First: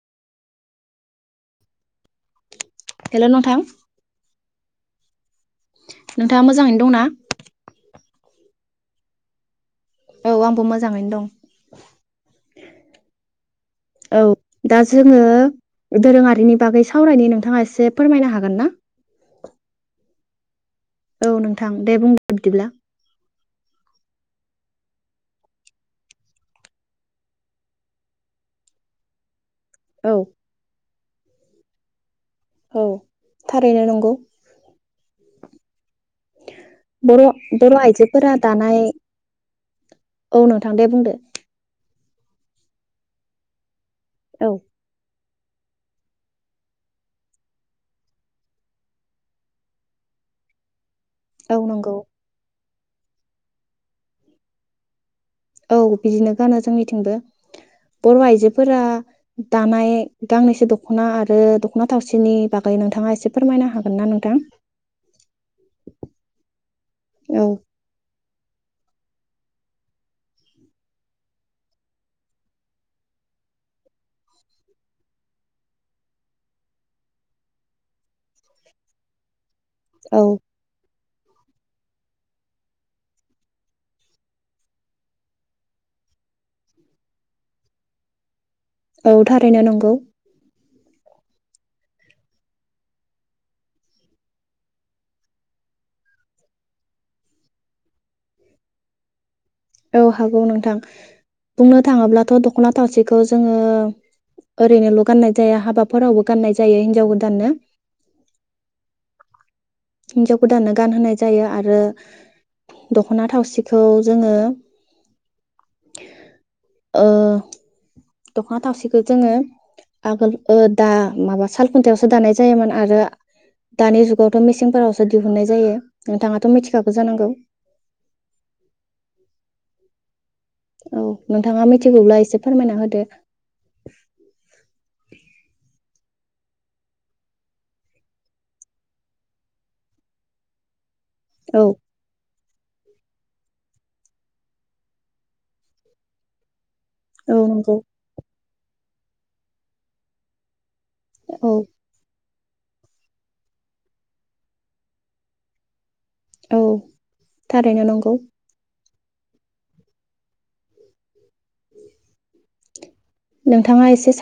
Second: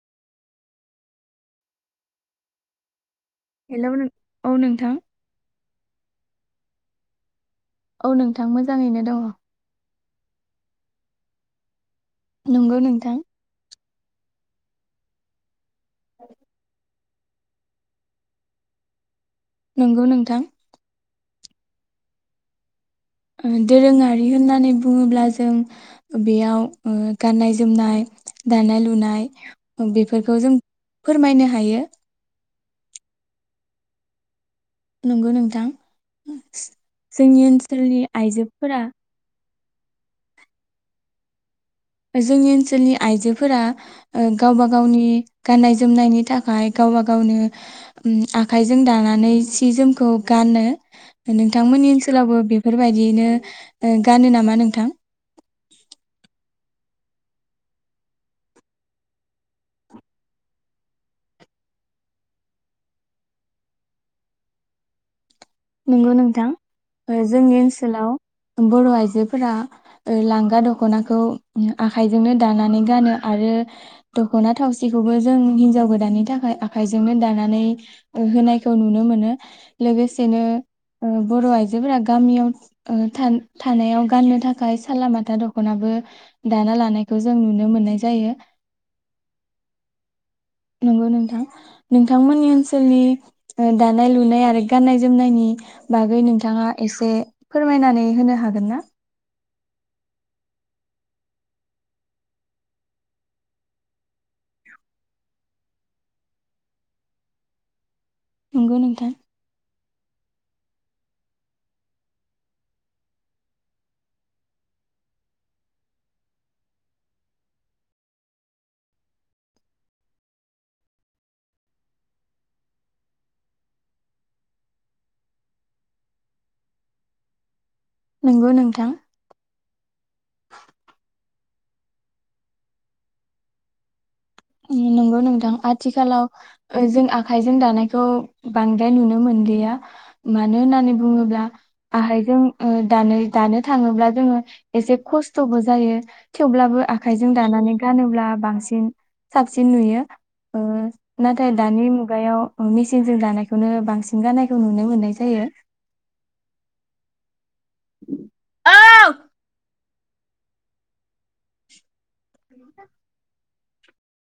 Hello नोंथां hello नों औ नोंथां नोंथाङा मोजाङैनो दंना? औ नोंथां मोजाङैनो दङ। औ आंबो मोजाङैनो दं। नंगौ नोंथां। औ दा जोङो दोरोङारिनि बागै सावरायनो नोंथाङा एसे फोरमायनो हागोन ना? नंगौ नोंथां औ नोंथां दे बुं बिदिब्ला दोरोङारि होननानै बुङोब्ला जों बेयाव ओ गाननाय- जोमनाय, दानाय लुनाय औ बेफोरखौ जों फोरमायनो हायो। औ थारैनो नंगौ। नंगौ नोंथां। बर' जोंनि बर' ओनसोलनि आइजोफोरा दानाय औ नोंथां दे बुंदो। जोंनि ओनसोलनि आइजोफोरा ओ औ गावबा गावनि गाननाय जोमनायनि थाखाय गावबा गावनो ओम आखाइजों दानानै सि जोमखौ गानो। औ नोंथांमोननि नंगौ ओनसोलावबो बे बेफोरबायदियैनो ओ गानो नामा नोंथां? औ बिदिनो गानो जोंनिथिंबो बर' आइजोफोरा दानाय गांनैसो दख'ना आरो दख'ना थावसिनि बागै नोंथाङा एसे फोरमायनो हागोन ना नोंथां? नंगौ नोंथां औ जोंनि ओनसोलाव बर' आइजोफोरा लांगा दख'नाखौ आखाइजोंनो दानानै गानो आरो दख'ना थावसिखौबो जों हिनजाव गोदाननि थाखाय आखाइजोंनो दानानै होनायखौ नुनो मोनो। औ दिनो ओ बर' आइजो आाइजोफोरा गामियाव ओ था-थानायाव गाननो थाखाय सालालामाथा दखनाबो दाना लानायखौ जों नुनो मोननाय जायो। औ थारैनो नंगौ। नंगौ नोंथां नोंथांमोननि ओनसोलनि दानाय लुनाय आरो गान्नाय जोमनायनि बागै नोंथाङा एसे फोरमायनानै होनो हागोन ना? औ हागौ नोंथां बुंनो थाङोब्लाथ' दख'ना थावसेखौ जोङो ओरैनोल' गाननाय जाया हाबाफोरावबो गाननाय जायो हिनजाव गोदाननो। नंगौ नोंथां। हिनजाव गोदाननो गानहोनाय जायो आरो दख'ना थावसिखौ जोङो ओ दख'ना थावसिखौ जोङो आगोल ओ दा माबा सालखुन्थायावसो दानाय जायोमोन आरो दानि जुगावथ' मेसेंफोरावसो दिहुनन्नाय जायो नोंथाङाथ' मिथिखागौ जानांगौ। नंगौ नोंथां। औ नोंथाङा मिथिगौब्ला एसे फोरमायना होदो। नंगौ नोंथां आथिखालाव ओ जों आखाइजों दानायखौ बांद्राय नुनो मोनलिया मानो होननानै बुङोब्ला औ आखाइजों ओ दानाय दानो थाङोब्ला जोङो एसे खस्थ'बो जायो थेवब्लाबो आखाइजों औ नंगौ दानानै गानोब्ला बांसिन उम। साबसिन नुयो। ओ औ नाथाय दानि मुगायाव अ मेसिनजों दानायखौनो बांसिन गाननायखौ नुनो मोननाय जायो। औ। थारैनो नंगौ। औ [inaudible] [inaudible] नोंथाङा एसे